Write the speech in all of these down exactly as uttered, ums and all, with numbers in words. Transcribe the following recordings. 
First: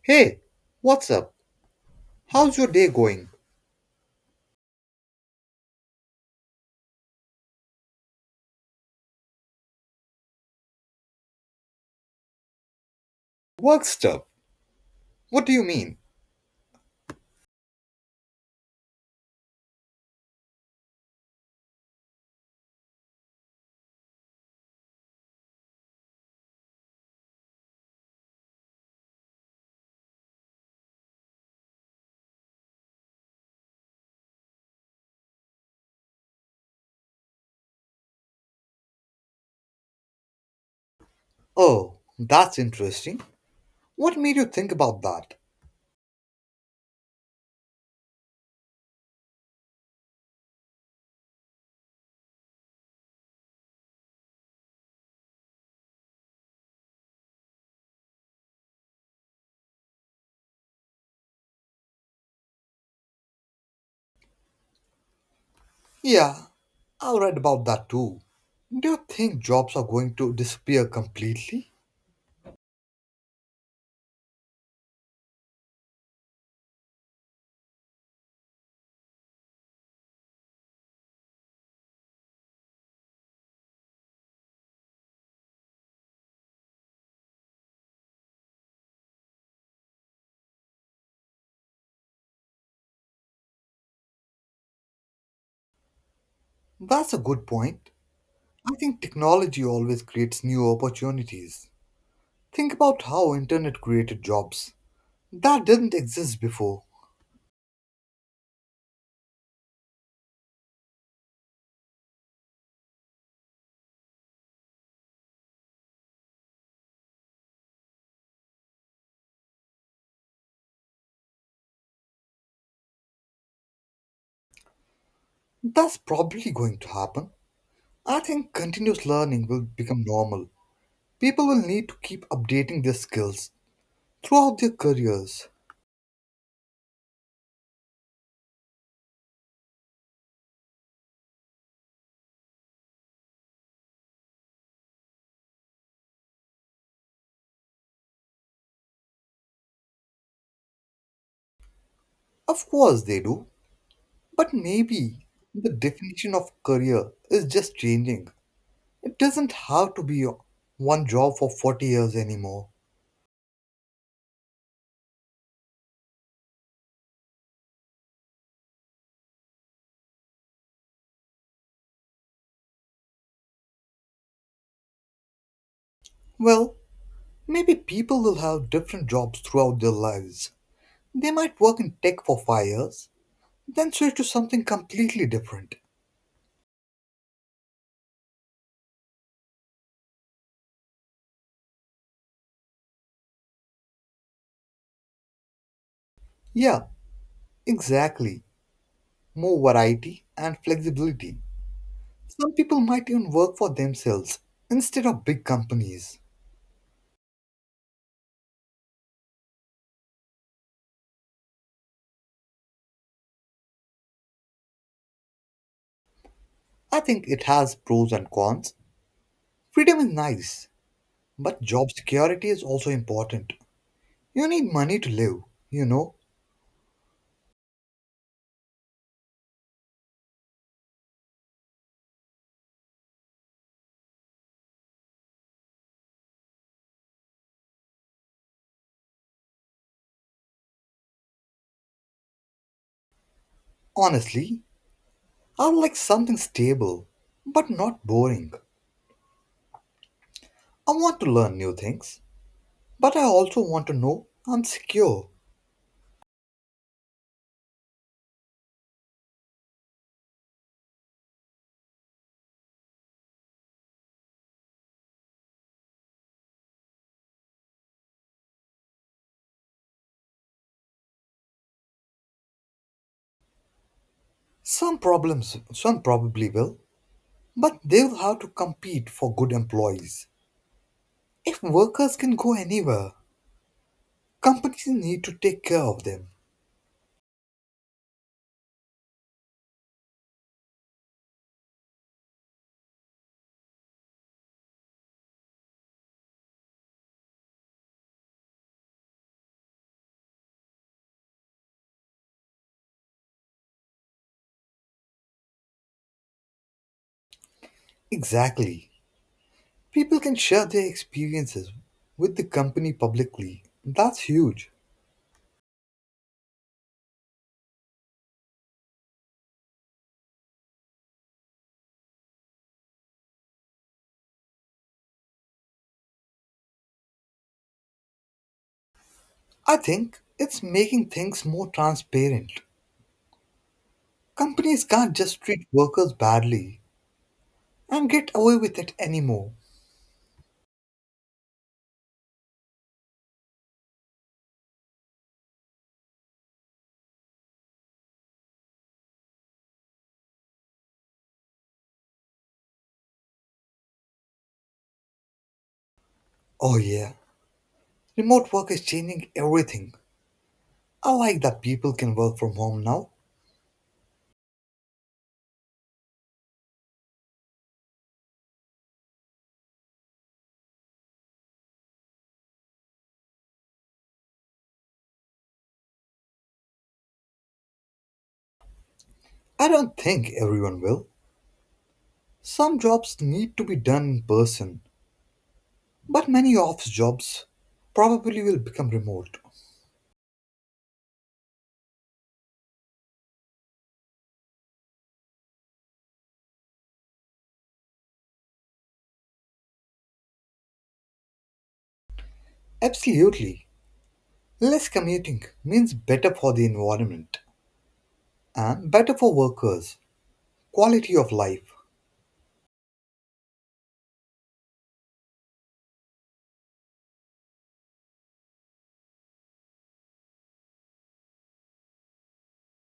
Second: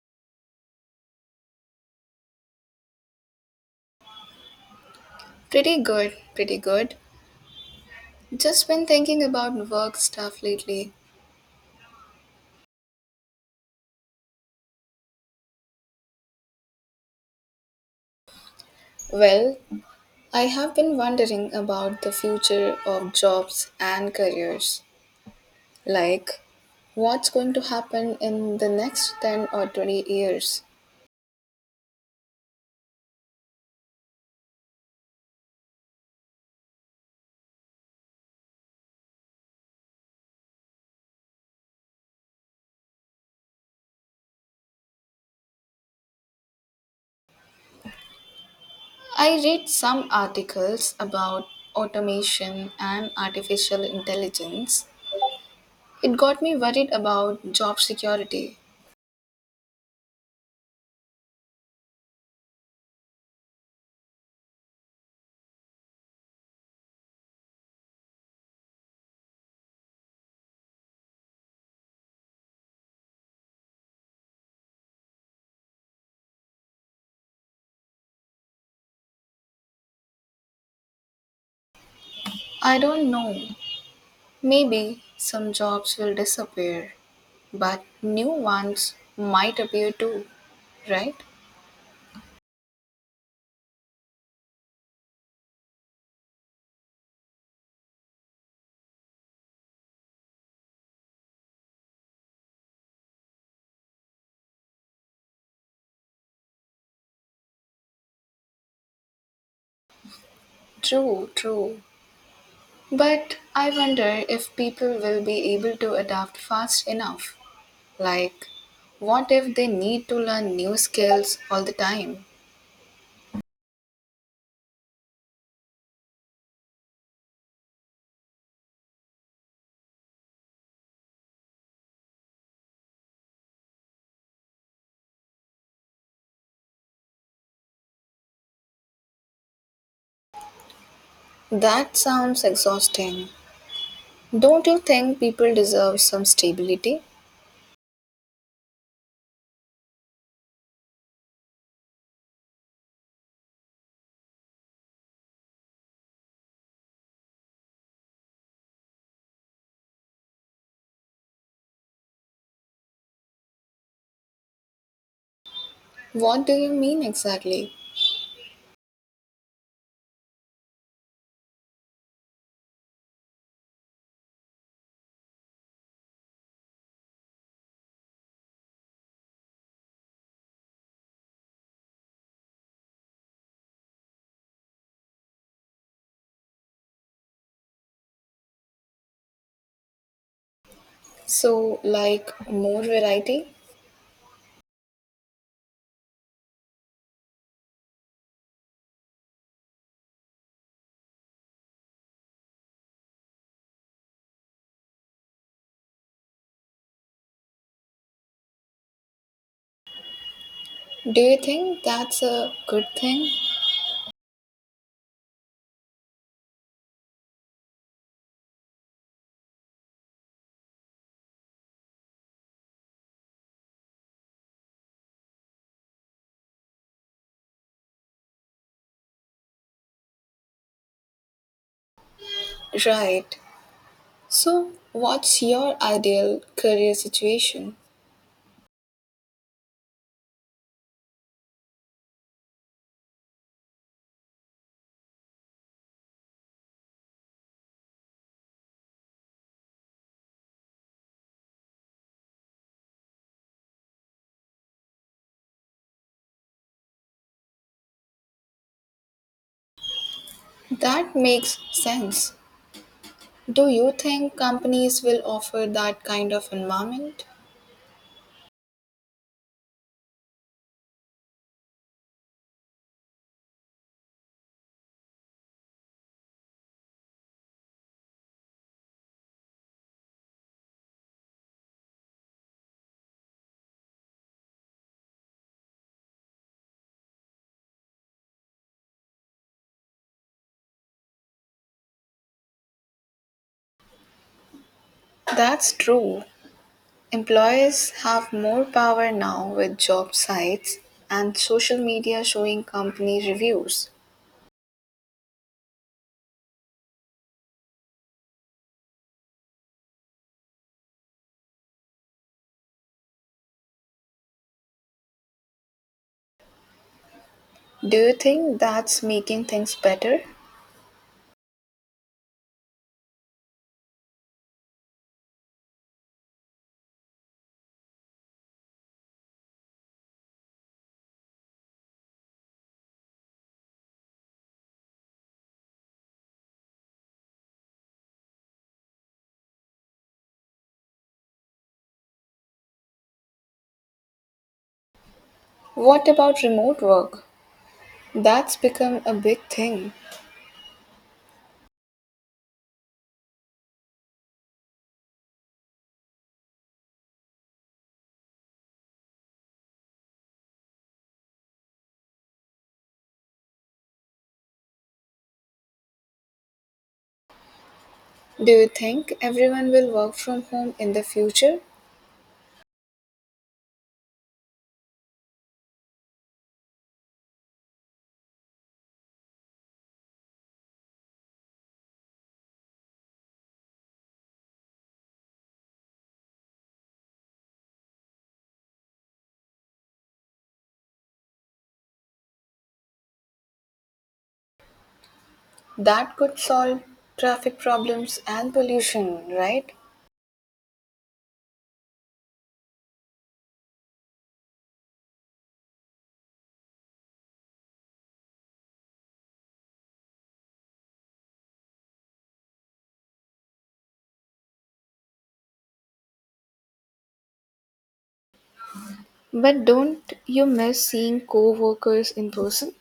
Hey, what's up? How's your day going? Pretty good, pretty good. Just been thinking about work stuff lately. Work stuff? What do you mean? Well, I have been wondering about the future of jobs and careers. Like, what's going to happen in the next ten or twenty years? Oh, that's interesting. What made you think about that? I read some articles about automation and artificial intelligence. It got me worried about job security. Yeah, I read about that too. Do you think jobs are going to disappear completely? I don't know. Maybe some jobs will disappear, but new ones might appear too, right? That's a good point. I think technology always creates new opportunities. Think about how internet created jobs that didn't exist before. True, true. But I wonder if people will be able to adapt fast enough. Like, what if they need to learn new skills all the time? That's probably going to happen. I think continuous learning will become normal. People will need to keep updating their skills throughout their careers. That sounds exhausting. Don't you think people deserve some stability? Of course, they do. But maybe the definition of career is just changing. It doesn't have to be one job for forty years anymore. What do you mean exactly? Well, maybe people will have different jobs throughout their lives. They might work in tech for five years, then switch to something completely different. So, like, more variety? Yeah, exactly. More variety and flexibility. Some people might even work for themselves instead of big companies. Do you think that's a good thing? I think it has pros and cons. Freedom is nice, but job security is also important. You need money to live, you know. Right. So, what's your ideal career situation? Honestly, I would like something stable, but not boring. I want to learn new things, but I also want to know I'm secure. That makes sense. Do you think companies will offer that kind of environment? Some problems, some probably will, but they'll have to compete for good employees. If workers can go anywhere, companies need to take care of them. That's true. Employers have more power now with job sites and social media showing company reviews. Exactly. People can share their experiences with the company publicly. That's huge. Do you think that's making things better? I think it's making things more transparent. Companies can't just treat workers badly and get away with it anymore. What about remote work? That's become a big thing. Oh, yeah. Remote work is changing everything. I like that people can work from home now. Do you think everyone will work from home in the future? I don't think everyone will. Some jobs need to be done in person, but many office jobs probably will become remote. That could solve traffic problems and pollution, right? Absolutely. Less commuting means better for the environment and better for workers, quality of life. But don't you miss seeing co workers in person?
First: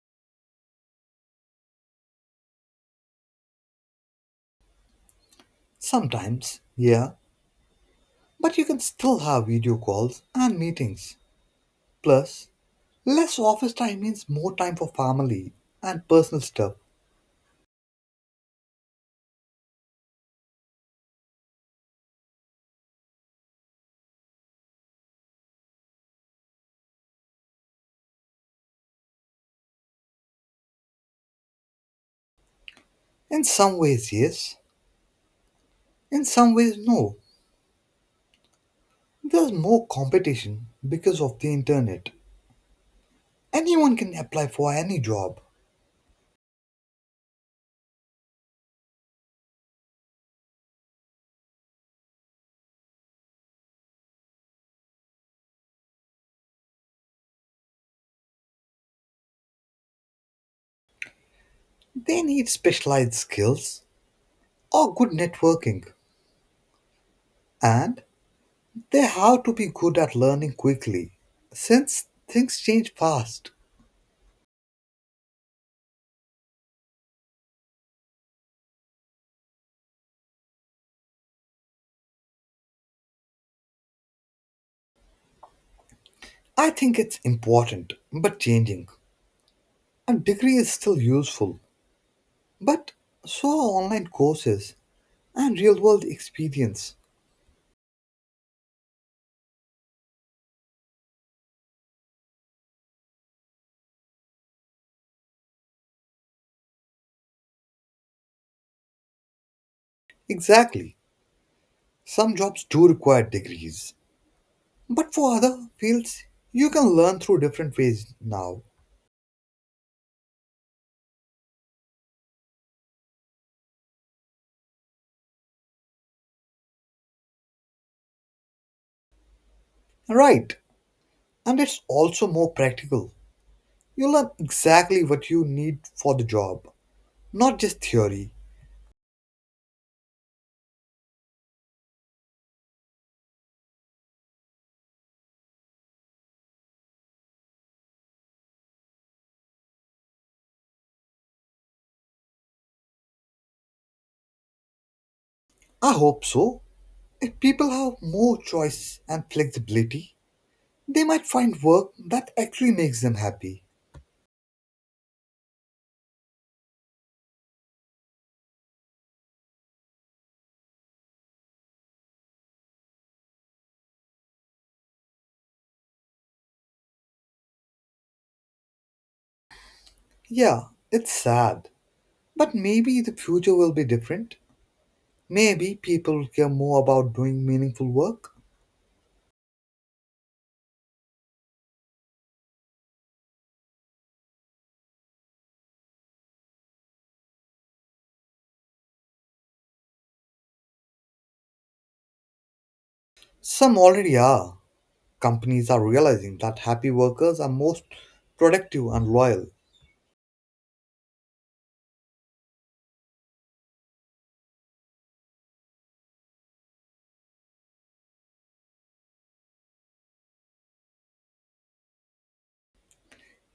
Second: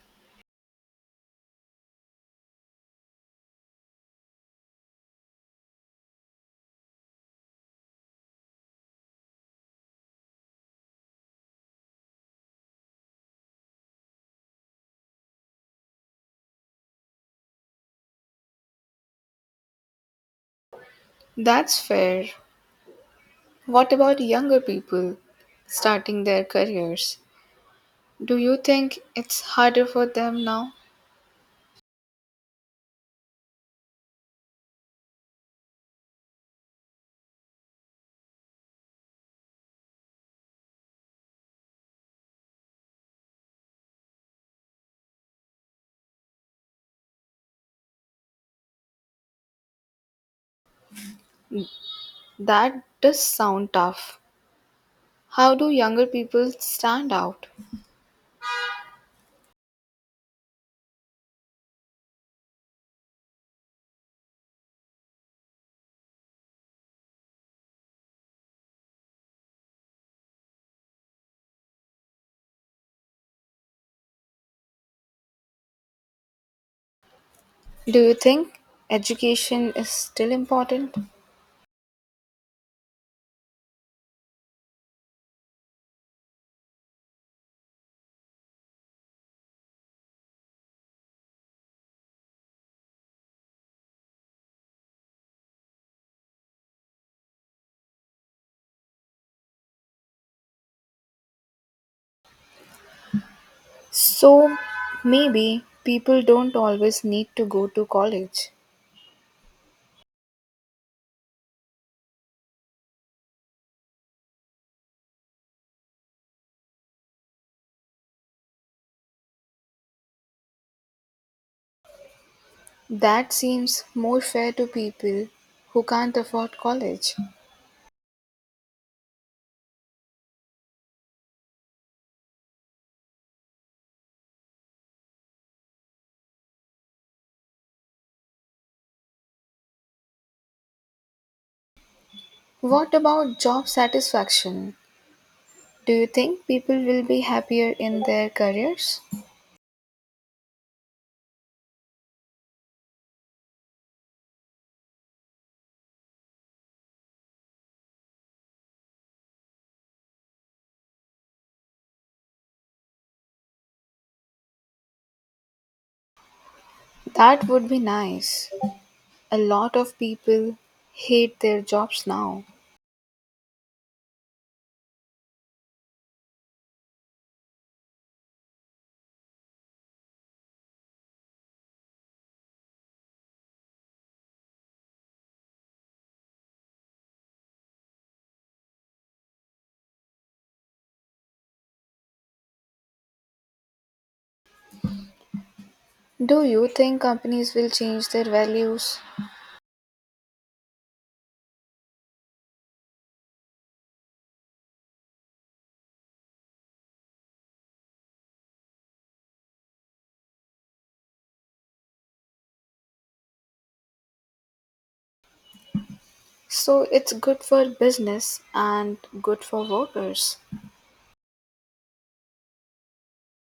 Sometimes, yeah, but you can still have video calls and meetings. Plus, less office time means more time for family and personal stuff. That's fair. What about younger people starting their careers? Do you think it's harder for them now? In some ways, yes. In some ways, no. There's more competition because of the internet. Anyone can apply for any job. That does sound tough. How do younger people stand out? They need specialized skills or good networking. And they have to be good at learning quickly since things change fast. Do you think education is still important? I think it's important but changing. A degree is still useful, but so are online courses and real world experience. So maybe people don't always need to go to college. Exactly. Some jobs do require degrees, but for other fields, you can learn through different ways now. That seems more fair to people who can't afford college. Right, and it's also more practical. You learn exactly what you need for the job, not just theory. What about job satisfaction? Do you think people will be happier in their careers? I hope so. If people have more choice and flexibility, they might find work that actually makes them happy. That would be nice. A lot of people hate their jobs now. Yeah, it's sad, but maybe the future will be different. Maybe people will care more about doing meaningful work. Do you think companies will change their values? Some already are. Companies are realizing that happy workers are most productive and loyal. So it's good for business and good for workers.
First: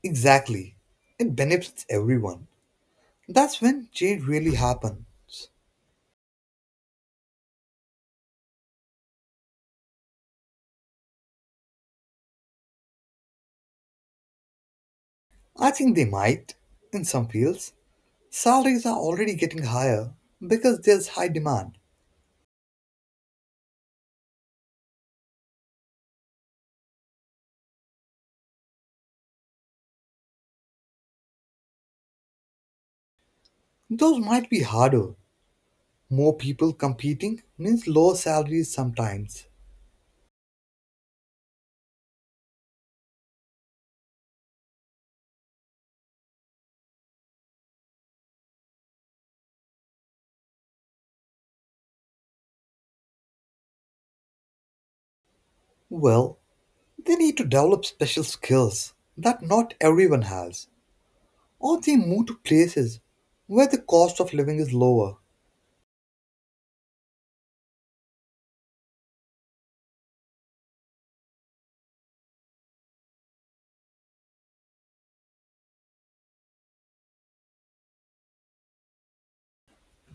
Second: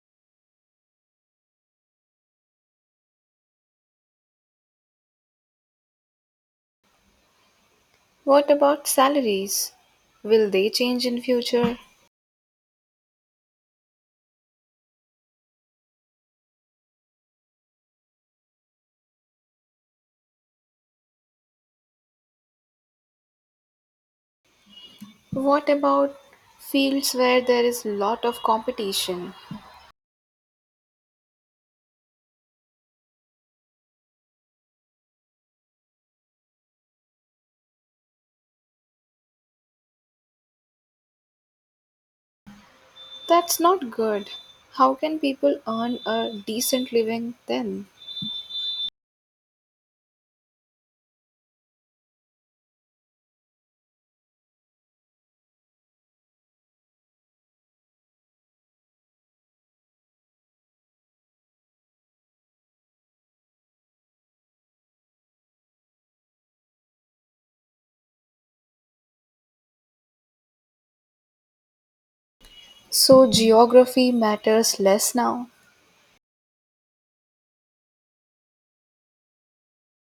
Exactly. It benefits everyone. That's when change really happens. What about salaries? Will they change in future? I think they might in some fields. Salaries are already getting higher because there's high demand. What about fields where there is lot of competition? Those might be harder. More people competing means lower salaries sometimes. That's not good. How can people earn a decent living then? Well, they need to develop special skills that not everyone has, or they move to places where the cost of living is lower. So geography matters less now.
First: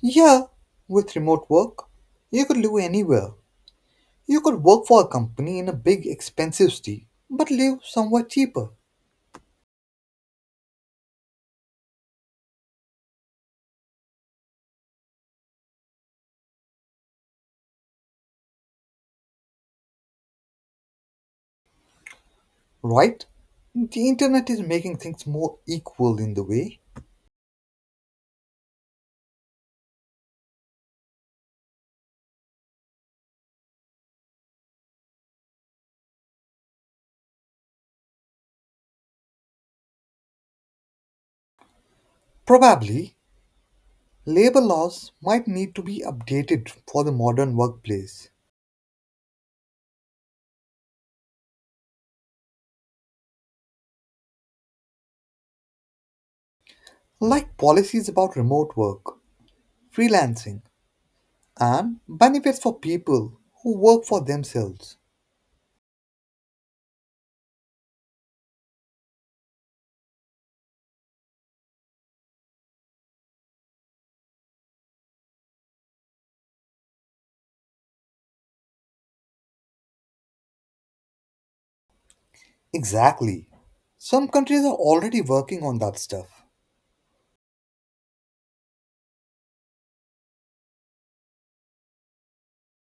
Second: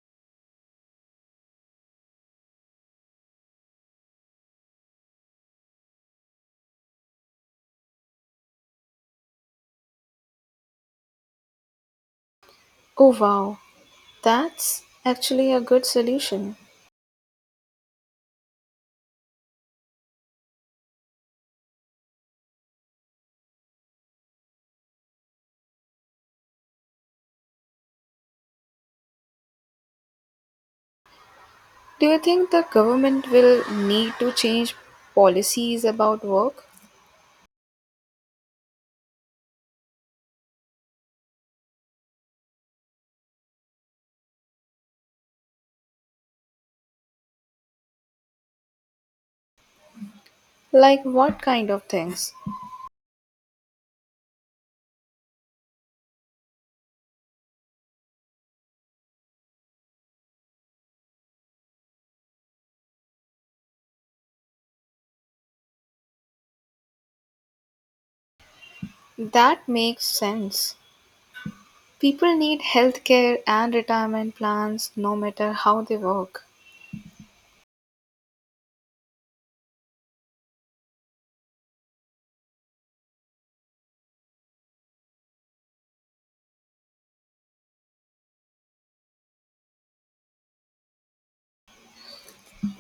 Yeah, with remote work, you could live anywhere. You could work for a company in a big, expensive city, but live somewhere cheaper. Oh wow, that's actually a good solution. Right? The internet is making things more equal in the way. Do you think the government will need to change policies about work? Probably, labor laws might need to be updated for the modern workplace, Like what kind of things? like policies about remote work, freelancing, and benefits for people who work for themselves. That makes sense. People need healthcare and retirement plans no matter how they work. Exactly. Some countries are already working on that stuff.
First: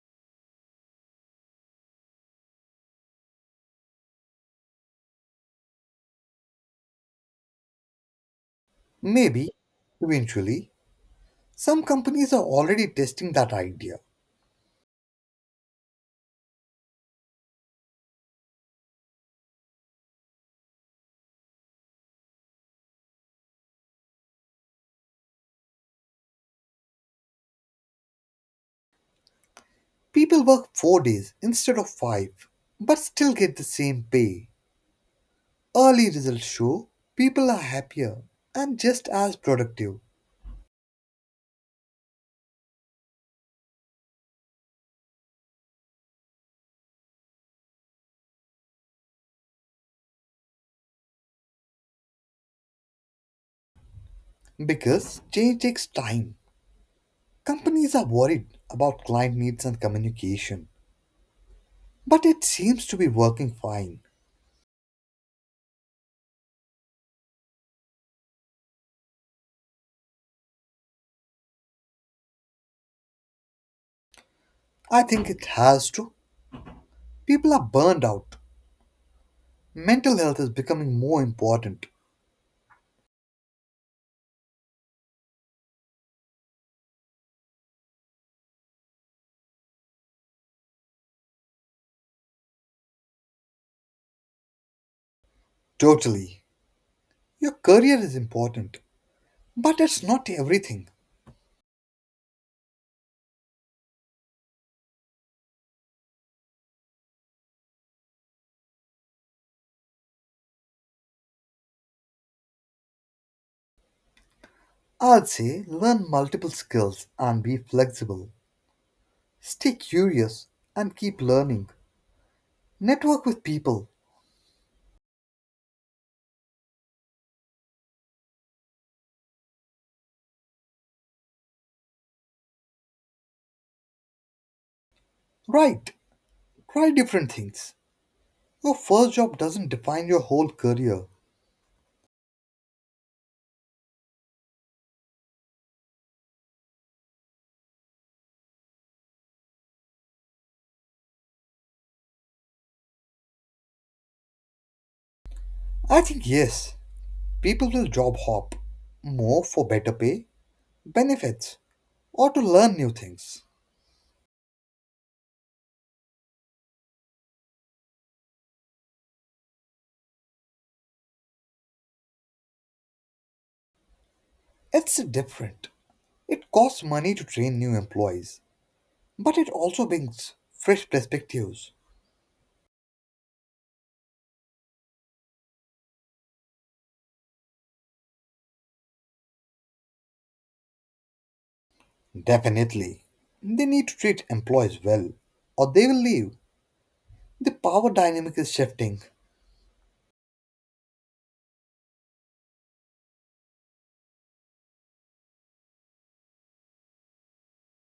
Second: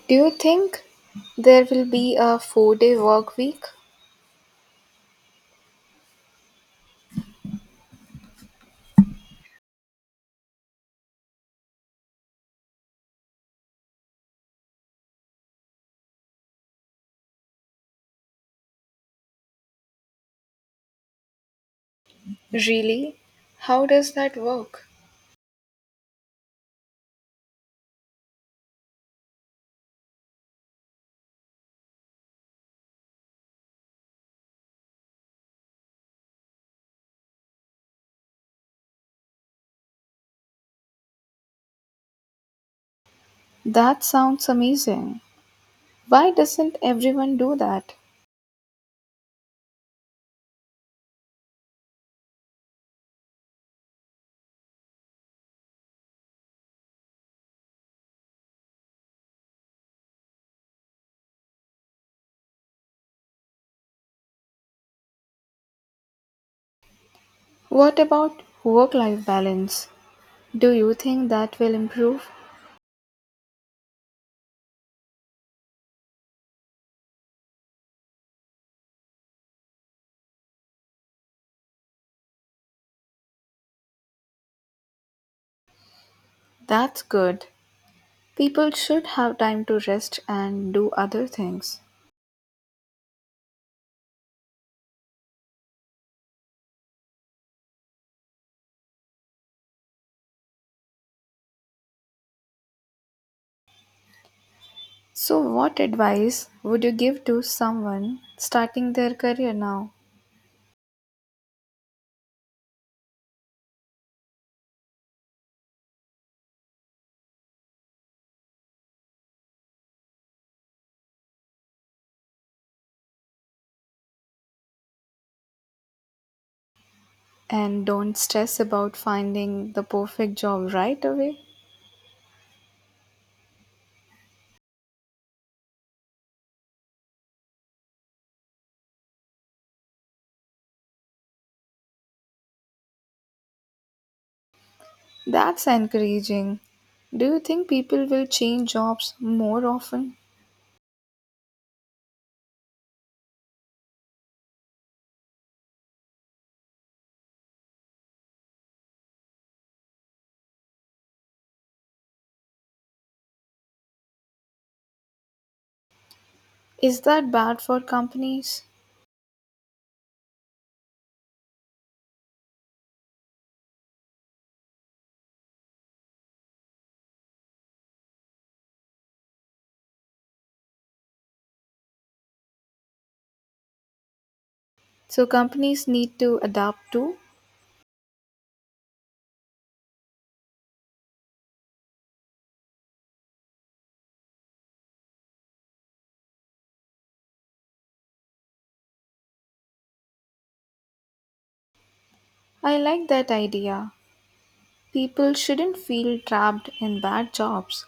Do you think there will be a four day work week? Maybe, eventually, some companies are already testing that idea. Really? How does that work? People work four days instead of five, but still get the same pay. Early results show people are happier and just as productive That sounds amazing. Why doesn't everyone do that? because change takes time. Companies are worried about client needs and communication, but it seems to be working fine. What about work life balance? Do you think that will improve? I think it has to. People are burned out. Mental health is becoming more important. That's good. People should have time to rest and do other things. Totally. Your career is important, but it's not everything. So, what advice would you give to someone starting their career now? I'd say learn multiple skills and be flexible. Stay curious and keep learning. Network with people. And don't stress about finding the perfect job right away. Right, try different things. Your first job doesn't define your whole career. That's encouraging. Do you think people will change jobs more often? I think yes, people will job hop more for better pay, benefits, or to learn new things. Is that bad for companies? It's different. It costs money to train new employees, but it also brings fresh perspectives. So, companies need to adapt too? Definitely. They need to treat employees well, or they will leave. The power dynamic is shifting. I like that idea. People shouldn't feel trapped in bad jobs.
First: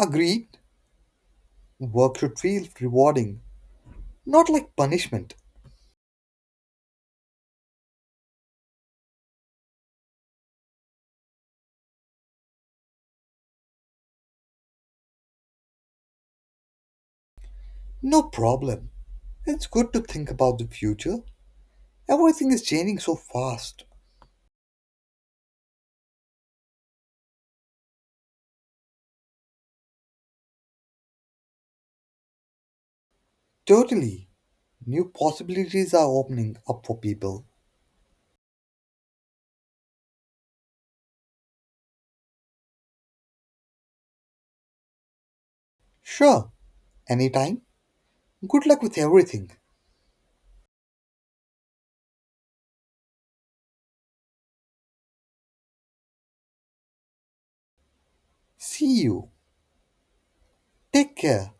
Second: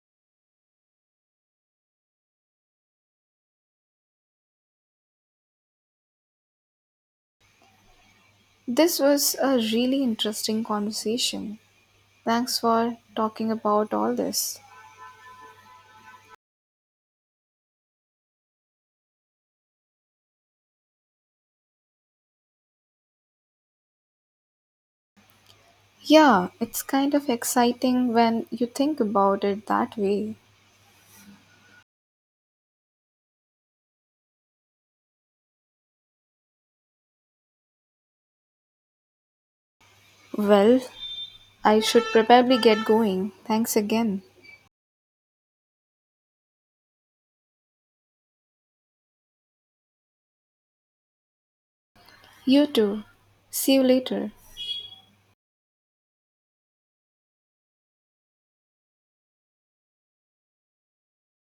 Agreed. Work should feel rewarding, not like punishment. This was a really interesting conversation. Thanks for talking about all this. No problem. It's good to think about the future. Everything is changing so fast. Yeah, it's kind of exciting when you think about it that way. Totally. New possibilities are opening up for people. Well, I should probably get going. Thanks again. Sure, anytime. Good luck with everything. You too. See you later. See you. Take care.